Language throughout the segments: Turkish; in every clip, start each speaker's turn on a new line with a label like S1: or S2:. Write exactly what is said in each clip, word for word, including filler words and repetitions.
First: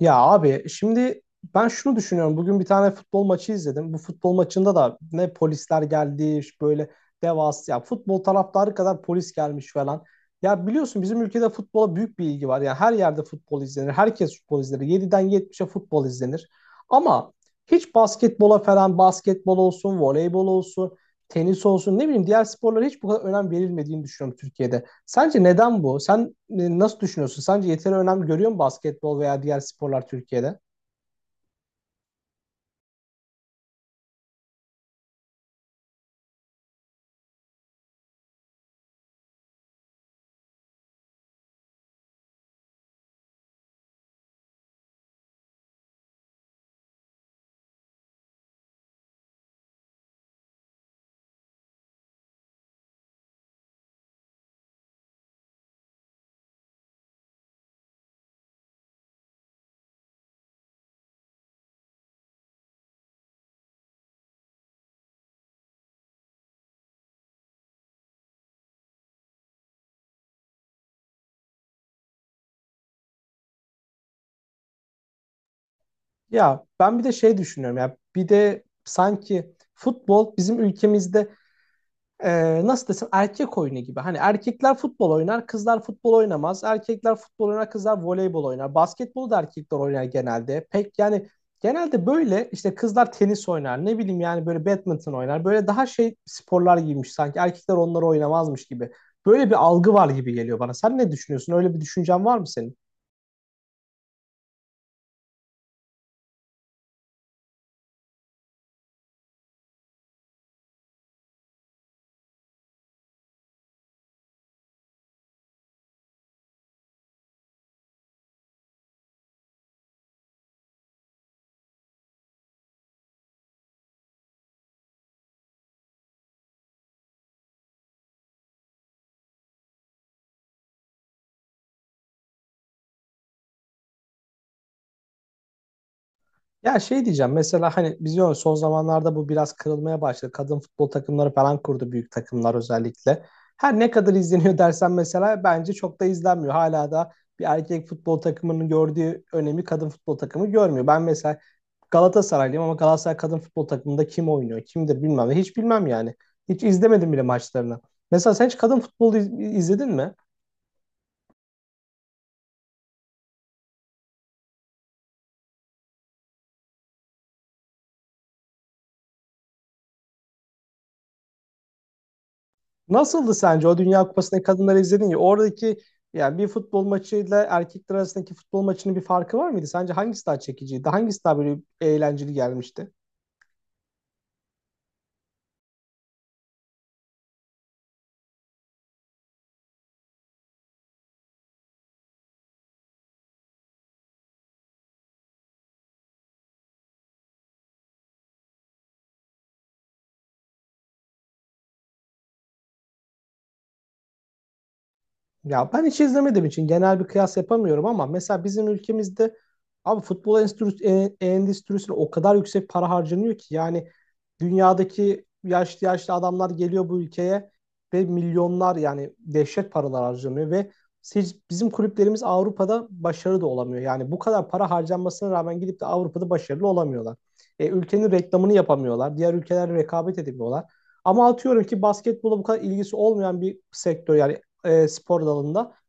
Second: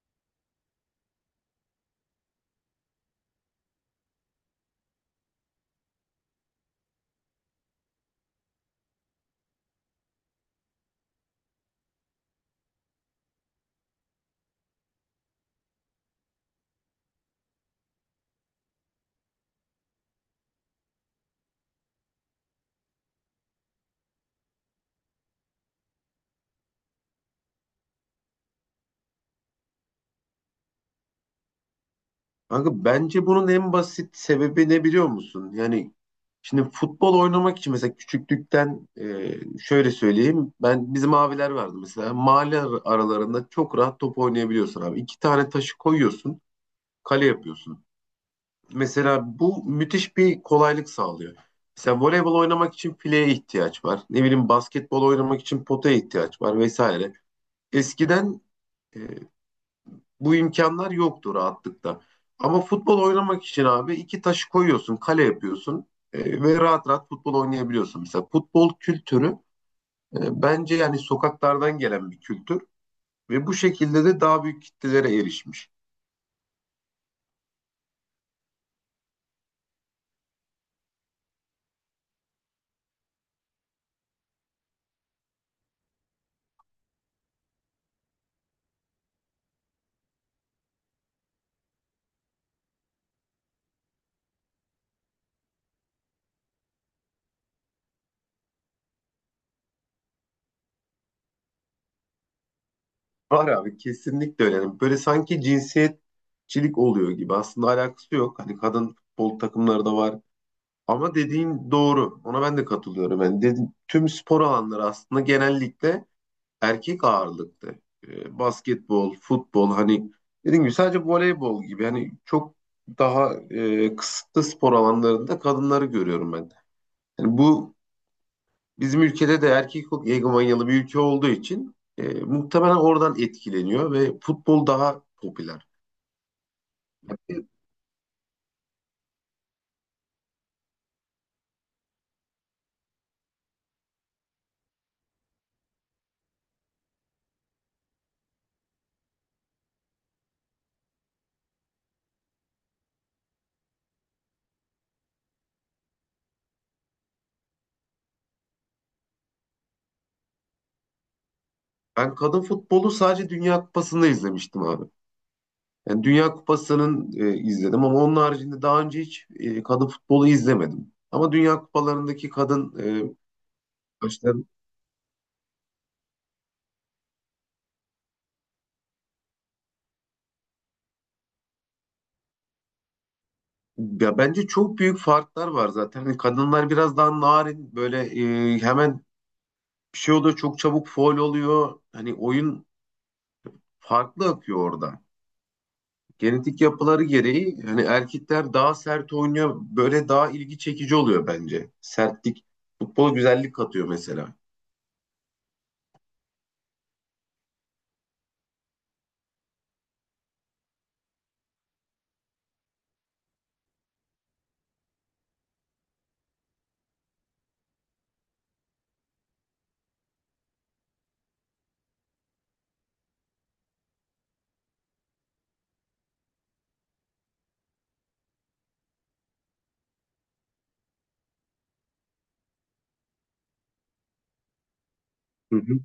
S1: Ya abi şimdi ben şunu düşünüyorum. Bugün bir tane futbol maçı izledim. Bu futbol maçında da ne polisler geldi böyle devasa ya futbol taraftarı kadar polis gelmiş falan. Ya biliyorsun bizim ülkede futbola büyük bir ilgi var. Yani her yerde futbol izlenir. Herkes futbol izler. Yediden yetmişe futbol izlenir. Ama hiç basketbola falan basketbol olsun, voleybol olsun, tenis olsun ne bileyim diğer sporlara hiç bu kadar önem verilmediğini düşünüyorum Türkiye'de. Sence neden bu? Sen e, nasıl düşünüyorsun? Sence yeteri önem görüyor mu basketbol veya diğer sporlar Türkiye'de?
S2: Kanka bence bunun en basit sebebi ne biliyor musun? Yani şimdi futbol oynamak için mesela küçüklükten e, şöyle söyleyeyim. Ben bizim abiler vardı mesela. Mahalle ar- aralarında çok rahat top oynayabiliyorsun abi. İki tane taşı koyuyorsun, kale yapıyorsun. Mesela bu müthiş bir kolaylık sağlıyor. Mesela voleybol oynamak için fileye ihtiyaç var. Ne bileyim basketbol oynamak için potaya ihtiyaç var vesaire. Eskiden e, bu imkanlar yoktu rahatlıkla. Ama futbol oynamak için abi iki taşı koyuyorsun, kale yapıyorsun e, ve rahat rahat futbol oynayabiliyorsun. Mesela futbol kültürü e, bence yani sokaklardan gelen bir kültür ve bu şekilde de daha büyük kitlelere erişmiş.
S1: Ya ben bir de şey düşünüyorum ya bir de sanki futbol bizim ülkemizde e, nasıl desem erkek oyunu gibi. Hani erkekler futbol oynar, kızlar futbol oynamaz. Erkekler futbol oynar, kızlar voleybol oynar. Basketbolu da erkekler oynar genelde. Pek yani genelde böyle işte kızlar tenis oynar. Ne bileyim yani böyle badminton oynar. Böyle daha şey sporlar giymiş sanki. Erkekler onları oynamazmış gibi. Böyle bir algı var gibi geliyor bana. Sen ne düşünüyorsun? Öyle bir düşüncen var mı senin?
S2: Var abi, kesinlikle öyle. Yani böyle sanki cinsiyetçilik oluyor gibi. Aslında alakası yok. Hani kadın futbol takımları da var. Ama dediğin doğru. Ona ben de katılıyorum. Yani dedi- tüm spor alanları aslında genellikle erkek ağırlıklı. E, basketbol, futbol, hani dediğim gibi sadece voleybol gibi hani çok daha e, kısıtlı spor alanlarında kadınları görüyorum ben. Yani bu bizim ülkede de erkek egomanyalı bir ülke olduğu için e, muhtemelen oradan etkileniyor ve futbol daha popüler.
S1: Ya şey diyeceğim
S2: E,
S1: mesela hani biz diyoruz son zamanlarda bu biraz kırılmaya başladı. Kadın futbol takımları falan kurdu büyük takımlar özellikle. Her ne kadar izleniyor dersen mesela bence çok da izlenmiyor. Hala da bir erkek futbol takımının gördüğü önemi kadın futbol takımı görmüyor. Ben mesela Galatasaraylıyım ama Galatasaray kadın futbol takımında kim oynuyor, kimdir bilmem. ne. Hiç bilmem yani. Hiç izlemedim bile maçlarını. Mesela sen hiç kadın futbolu iz- izledin mi?
S2: Ben kadın futbolu sadece Dünya Kupası'nda izlemiştim abi. Yani Dünya Kupası'nın e, izledim ama onun haricinde daha önce hiç e, kadın futbolu izlemedim. Ama Dünya Kupalarındaki kadın e,
S1: Nasıldı sence o Dünya Kupası'ndaki
S2: maçlarını.
S1: kadınları izledin ya oradaki yani bir futbol maçıyla erkekler arasındaki futbol maçının bir farkı var mıydı? Sence hangisi daha çekiciydi? Hangisi daha böyle eğlenceli gelmişti?
S2: Ya bence çok büyük farklar var zaten. Hani kadınlar biraz daha narin, böyle e, hemen bir şey oluyor, çok çabuk faul oluyor. Hani oyun farklı akıyor orada. Genetik yapıları gereği hani erkekler daha sert oynuyor. Böyle daha ilgi çekici oluyor bence. Sertlik futbola güzellik katıyor mesela.
S1: Ya ben hiç izlemediğim için genel bir kıyas yapamıyorum ama mesela bizim ülkemizde abi futbol endüstri- e- endüstrisine o kadar yüksek para harcanıyor ki yani dünyadaki yaşlı yaşlı adamlar geliyor bu ülkeye ve milyonlar yani dehşet paralar harcanıyor ve siz, bizim kulüplerimiz Avrupa'da başarılı da olamıyor. Yani bu kadar para harcanmasına rağmen gidip de Avrupa'da başarılı olamıyorlar. E, ülkenin reklamını yapamıyorlar. Diğer ülkelerle rekabet edemiyorlar. Ama atıyorum ki basketbola bu kadar ilgisi olmayan bir sektör yani e, spor
S2: Hı
S1: dalında
S2: hı.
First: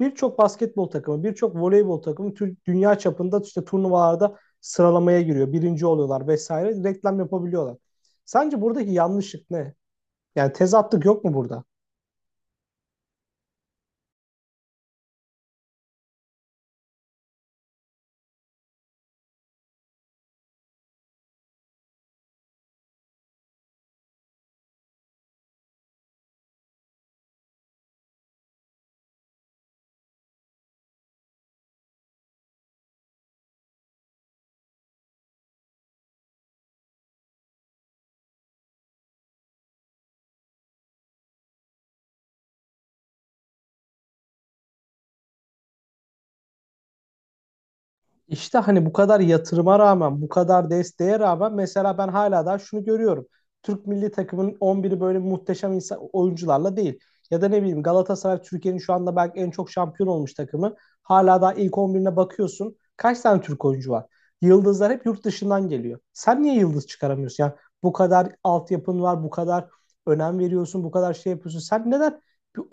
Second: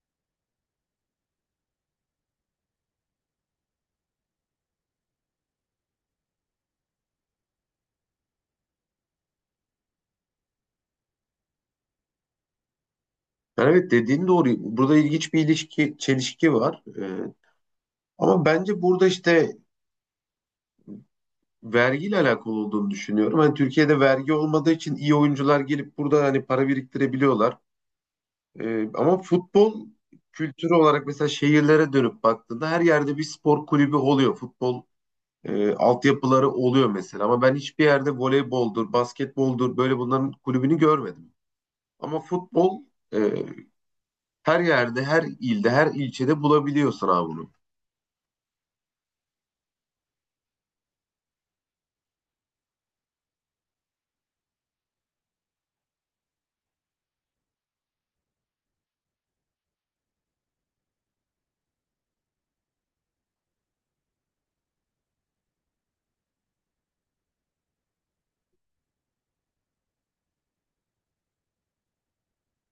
S1: birçok basketbol takımı, birçok voleybol takımı tür- dünya çapında işte turnuvalarda sıralamaya giriyor. Birinci oluyorlar vesaire. Reklam yapabiliyorlar. Sence buradaki yanlışlık ne? Yani tezatlık yok mu burada?
S2: Yani evet, dediğin doğru. Burada ilginç bir ilişki, çelişki var. Ee, ama bence burada işte vergiyle alakalı olduğunu düşünüyorum. Hani Türkiye'de vergi olmadığı için iyi oyuncular gelip burada hani para biriktirebiliyorlar. Ee, ama futbol kültürü olarak mesela şehirlere dönüp baktığında her yerde bir spor kulübü oluyor. Futbol e, altyapıları oluyor mesela. Ama ben hiçbir yerde voleyboldur, basketboldur böyle bunların kulübünü görmedim. Ama futbol e, her yerde, her ilde, her ilçede bulabiliyorsun abi bunu.
S1: İşte hani bu kadar yatırıma rağmen, bu kadar desteğe rağmen mesela ben hala daha şunu görüyorum. Türk milli takımının on biri böyle muhteşem insan, oyuncularla değil. Ya da ne bileyim Galatasaray Türkiye'nin şu anda belki en çok şampiyon olmuş takımı. Hala daha ilk on birine bakıyorsun. Kaç tane Türk oyuncu var? Yıldızlar hep yurt dışından geliyor. Sen niye yıldız çıkaramıyorsun? Yani bu kadar altyapın var, bu kadar önem veriyorsun, bu kadar şey yapıyorsun. Sen neden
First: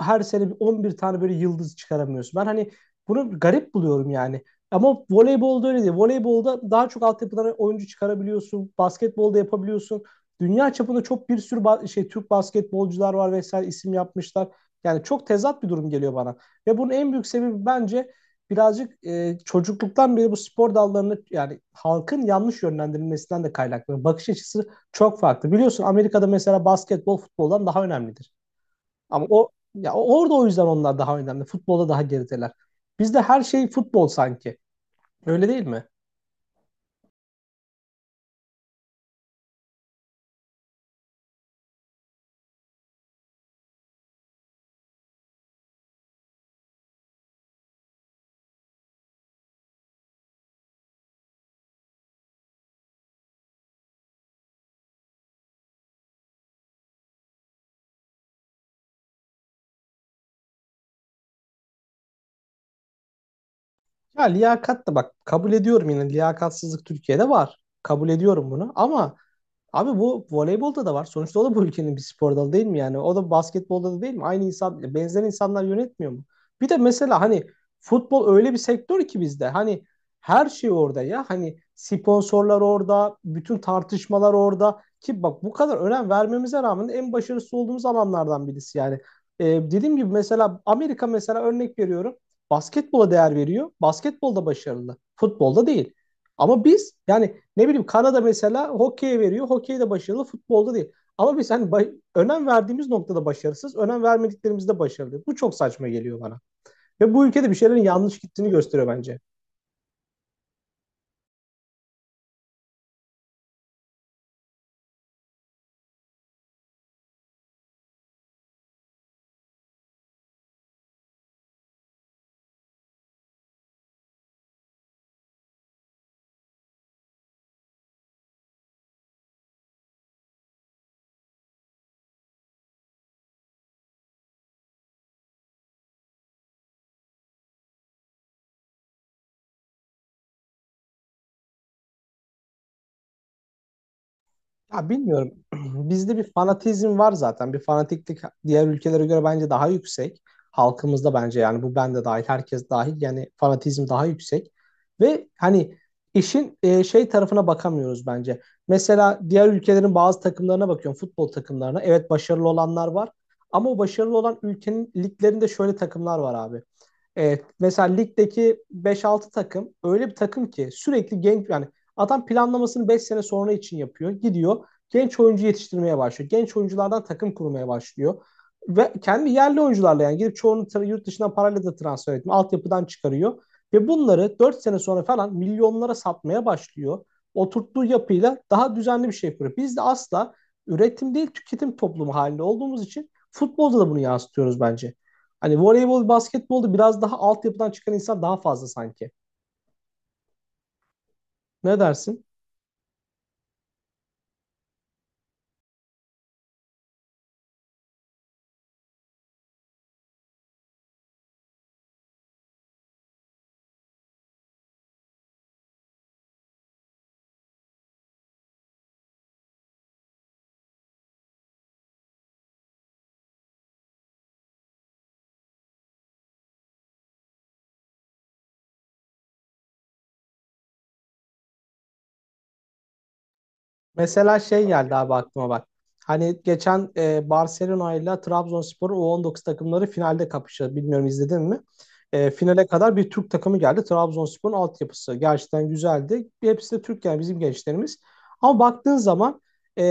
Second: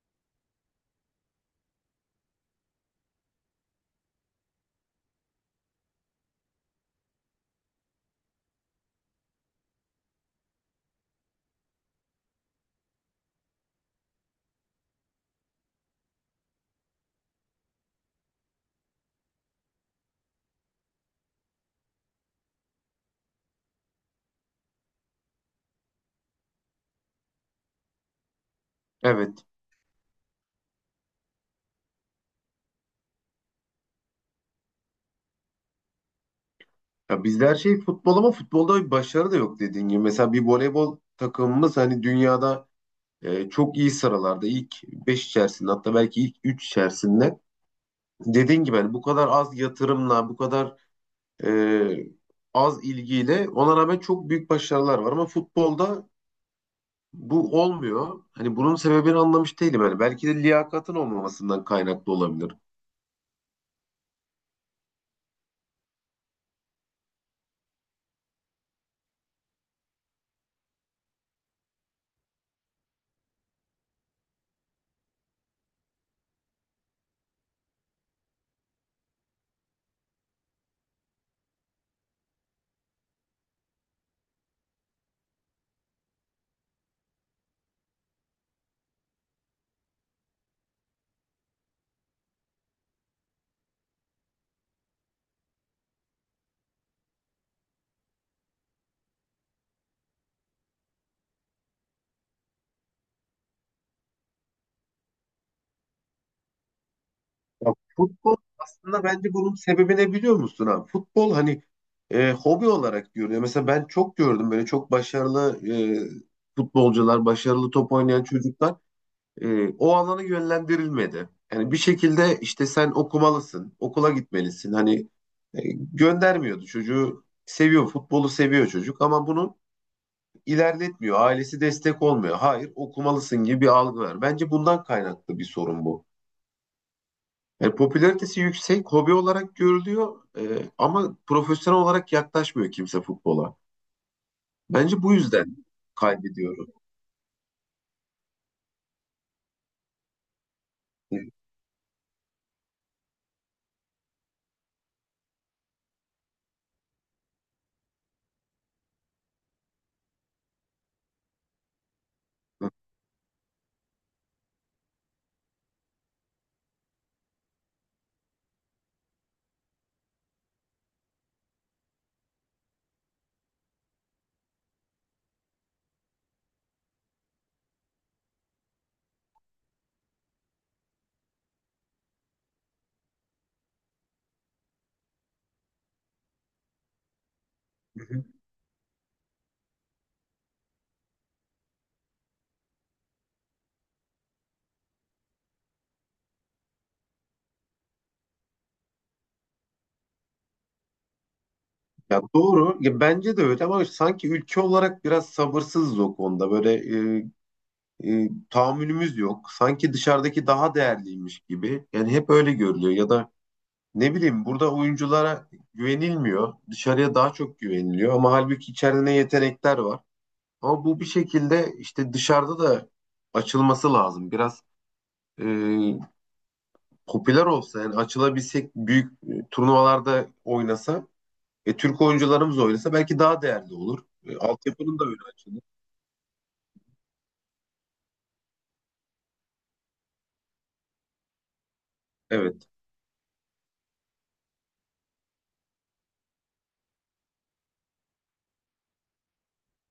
S1: her sene on bir on bir tane böyle yıldız çıkaramıyorsun? Ben hani bunu garip buluyorum yani. Ama voleybolda öyle değil. Voleybolda daha çok altyapıdan oyuncu çıkarabiliyorsun. Basketbolda yapabiliyorsun. Dünya çapında çok bir sürü ba- şey Türk basketbolcular var vesaire isim yapmışlar. Yani çok tezat bir durum geliyor bana. Ve bunun en büyük sebebi bence birazcık e, çocukluktan beri bu spor dallarını yani halkın yanlış yönlendirilmesinden de kaynaklanıyor. Bakış açısı çok farklı. Biliyorsun Amerika'da mesela basketbol futboldan daha önemlidir. Ama
S2: Evet.
S1: o ya orada o yüzden onlar daha önemli. Futbolda daha gerideler. Bizde her şey futbol sanki. Öyle değil mi?
S2: Ya bizde her şey futbol ama futbolda bir başarı da yok, dediğin gibi. Mesela bir voleybol takımımız hani dünyada e, çok iyi sıralarda, ilk beş içerisinde, hatta belki ilk üç içerisinde. Dediğin gibi hani bu kadar az yatırımla, bu kadar e, az ilgiyle, ona rağmen çok büyük başarılar var ama futbolda bu olmuyor. Hani bunun sebebini anlamış değilim. Yani belki de liyakatın olmamasından kaynaklı olabilir.
S1: Ya liyakat da bak kabul ediyorum yine liyakatsızlık Türkiye'de var. Kabul ediyorum bunu ama Abi bu voleybolda da var. Sonuçta o da bu ülkenin bir spor dalı değil mi yani? O da basketbolda da değil mi? Aynı insan, benzer insanlar yönetmiyor mu? Bir de mesela hani futbol öyle bir sektör ki bizde. Hani her şey orada ya. Hani sponsorlar orada, bütün tartışmalar orada. Ki bak bu kadar önem vermemize rağmen en başarısız olduğumuz alanlardan birisi yani. Ee, dediğim gibi mesela Amerika mesela örnek veriyorum. Basketbola değer veriyor. Basketbolda başarılı. Futbolda değil. Ama biz yani ne bileyim Kanada mesela hokeye veriyor. Hokeyde başarılı, futbolda değil. Ama biz hani ba- önem verdiğimiz noktada başarısız, önem vermediklerimizde başarılı. Bu çok saçma geliyor bana. Ve bu ülkede bir
S2: Ya
S1: şeylerin yanlış
S2: futbol
S1: gittiğini gösteriyor
S2: aslında
S1: bence.
S2: bence bunun sebebi ne biliyor musun abi? Futbol, hani e, hobi olarak görüyor. Mesela ben çok gördüm böyle çok başarılı e, futbolcular, başarılı top oynayan çocuklar e, o alana yönlendirilmedi. Yani bir şekilde işte sen okumalısın, okula gitmelisin. Hani e, göndermiyordu çocuğu. Seviyor, futbolu seviyor çocuk ama bunu ilerletmiyor. Ailesi destek olmuyor. Hayır, okumalısın gibi bir algı var. Bence bundan kaynaklı bir sorun bu. Yani popülaritesi yüksek, hobi olarak görülüyor, e, ama profesyonel olarak yaklaşmıyor kimse futbola.
S1: Ya
S2: Bence bu
S1: bilmiyorum.
S2: yüzden
S1: Bizde bir
S2: kaybediyoruz.
S1: fanatizm var zaten. Bir fanatiklik diğer ülkelere göre bence daha yüksek. Halkımızda
S2: Hı
S1: bence yani bu ben de dahil, herkes dahil. Yani fanatizm daha yüksek. Ve hani işin e, şey tarafına bakamıyoruz bence. Mesela diğer ülkelerin bazı takımlarına bakıyorum, futbol takımlarına. Evet, başarılı olanlar var. Ama o başarılı olan ülkenin liglerinde şöyle takımlar var abi. Evet, mesela ligdeki beş altı takım öyle bir takım ki sürekli genç yani adam planlamasını beş sene sonra için yapıyor. Gidiyor genç oyuncu yetiştirmeye başlıyor. Genç oyunculardan takım kurmaya başlıyor. Ve kendi yerli oyuncularla yani gidip çoğunu tra- yurt dışından parayla da transfer etmiyor. Altyapıdan çıkarıyor. Ve bunları dört sene sonra falan milyonlara satmaya başlıyor. Oturttuğu
S2: hı.
S1: yapıyla daha düzenli bir şey yapıyor. Biz de asla üretim değil tüketim toplumu halinde olduğumuz için futbolda da bunu yansıtıyoruz bence. Hani voleybol, basketbolda biraz daha altyapıdan çıkan insan daha fazla sanki. Ne
S2: Ya
S1: dersin?
S2: doğru. Ya bence de öyle ama sanki ülke olarak biraz sabırsızız o konuda. Böyle e, e, tahammülümüz yok. Sanki dışarıdaki daha değerliymiş gibi. Yani hep öyle görülüyor. Ya da ne bileyim, burada oyunculara güvenilmiyor. Dışarıya daha çok güveniliyor ama halbuki içeride ne yetenekler var. Ama bu bir şekilde işte dışarıda da açılması lazım. Biraz e, popüler olsa, yani açılabilsek, büyük e, turnuvalarda oynasa, e, Türk oyuncularımız oynasa belki daha değerli olur. E,
S1: Mesela şey geldi
S2: altyapının da
S1: abi
S2: öyle
S1: aklıma
S2: açılır.
S1: bak. Hani geçen e, Barcelona ile Trabzonspor'un u on dokuz takımları finalde kapıştı. Bilmiyorum, izledin mi? E, finale
S2: Evet.
S1: kadar bir Türk takımı geldi. Trabzonspor'un altyapısı gerçekten güzeldi. Hepsi de Türk yani bizim gençlerimiz. Ama baktığın zaman e,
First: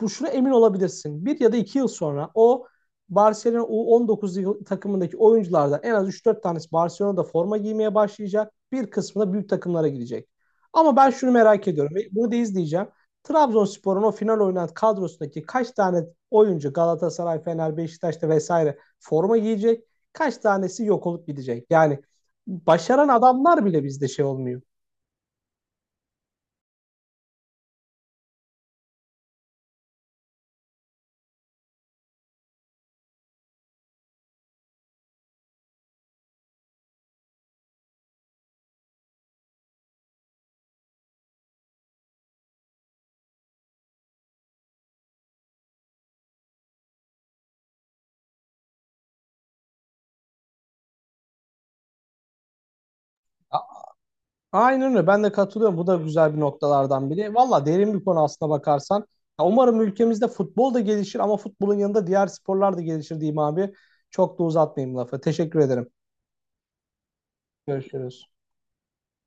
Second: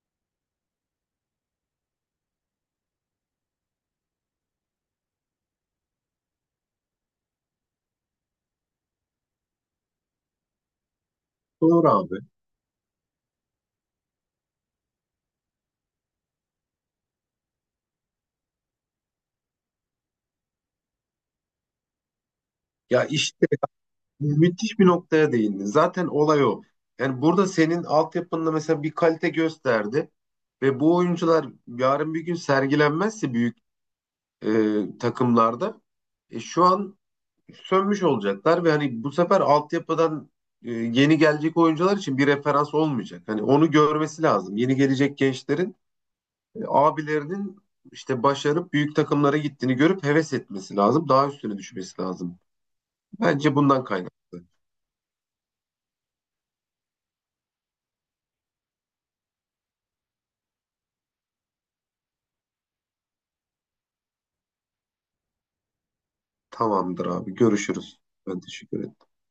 S1: bu şuna emin olabilirsin. Bir ya da iki yıl sonra o Barcelona u on dokuz yıl- takımındaki oyunculardan en az üç dört tanesi Barcelona'da forma giymeye başlayacak. Bir kısmı da büyük takımlara gidecek. Ama ben şunu merak
S2: Doğru
S1: ediyorum. ve
S2: abi.
S1: Bunu da izleyeceğim. Trabzonspor'un o final oynayan kadrosundaki kaç tane oyuncu Galatasaray, Fener, Beşiktaş'ta vesaire forma giyecek? Kaç tanesi yok olup gidecek? Yani
S2: Ya
S1: başaran
S2: işte
S1: adamlar bile bizde şey olmuyor.
S2: müthiş bir noktaya değindin. Zaten olay o. Yani burada senin altyapında mesela bir kalite gösterdi ve bu oyuncular yarın bir gün sergilenmezse büyük e, takımlarda e, şu an sönmüş olacaklar ve hani bu sefer altyapıdan e, yeni gelecek oyuncular için bir referans olmayacak. Hani onu görmesi lazım. Yeni gelecek gençlerin e, abilerinin işte başarıp büyük takımlara gittiğini görüp heves etmesi lazım. Daha üstüne düşmesi lazım. Bence bundan kaynaklı.
S1: Aynen öyle. Ben de katılıyorum. Bu da güzel bir noktalardan biri. Valla derin bir konu aslına bakarsan. Ya umarım ülkemizde futbol da gelişir ama futbolun yanında diğer sporlar da gelişir diyeyim abi. Çok da uzatmayayım lafı. Teşekkür ederim.
S2: Tamamdır abi. Görüşürüz.
S1: Görüşürüz.
S2: Ben teşekkür ederim.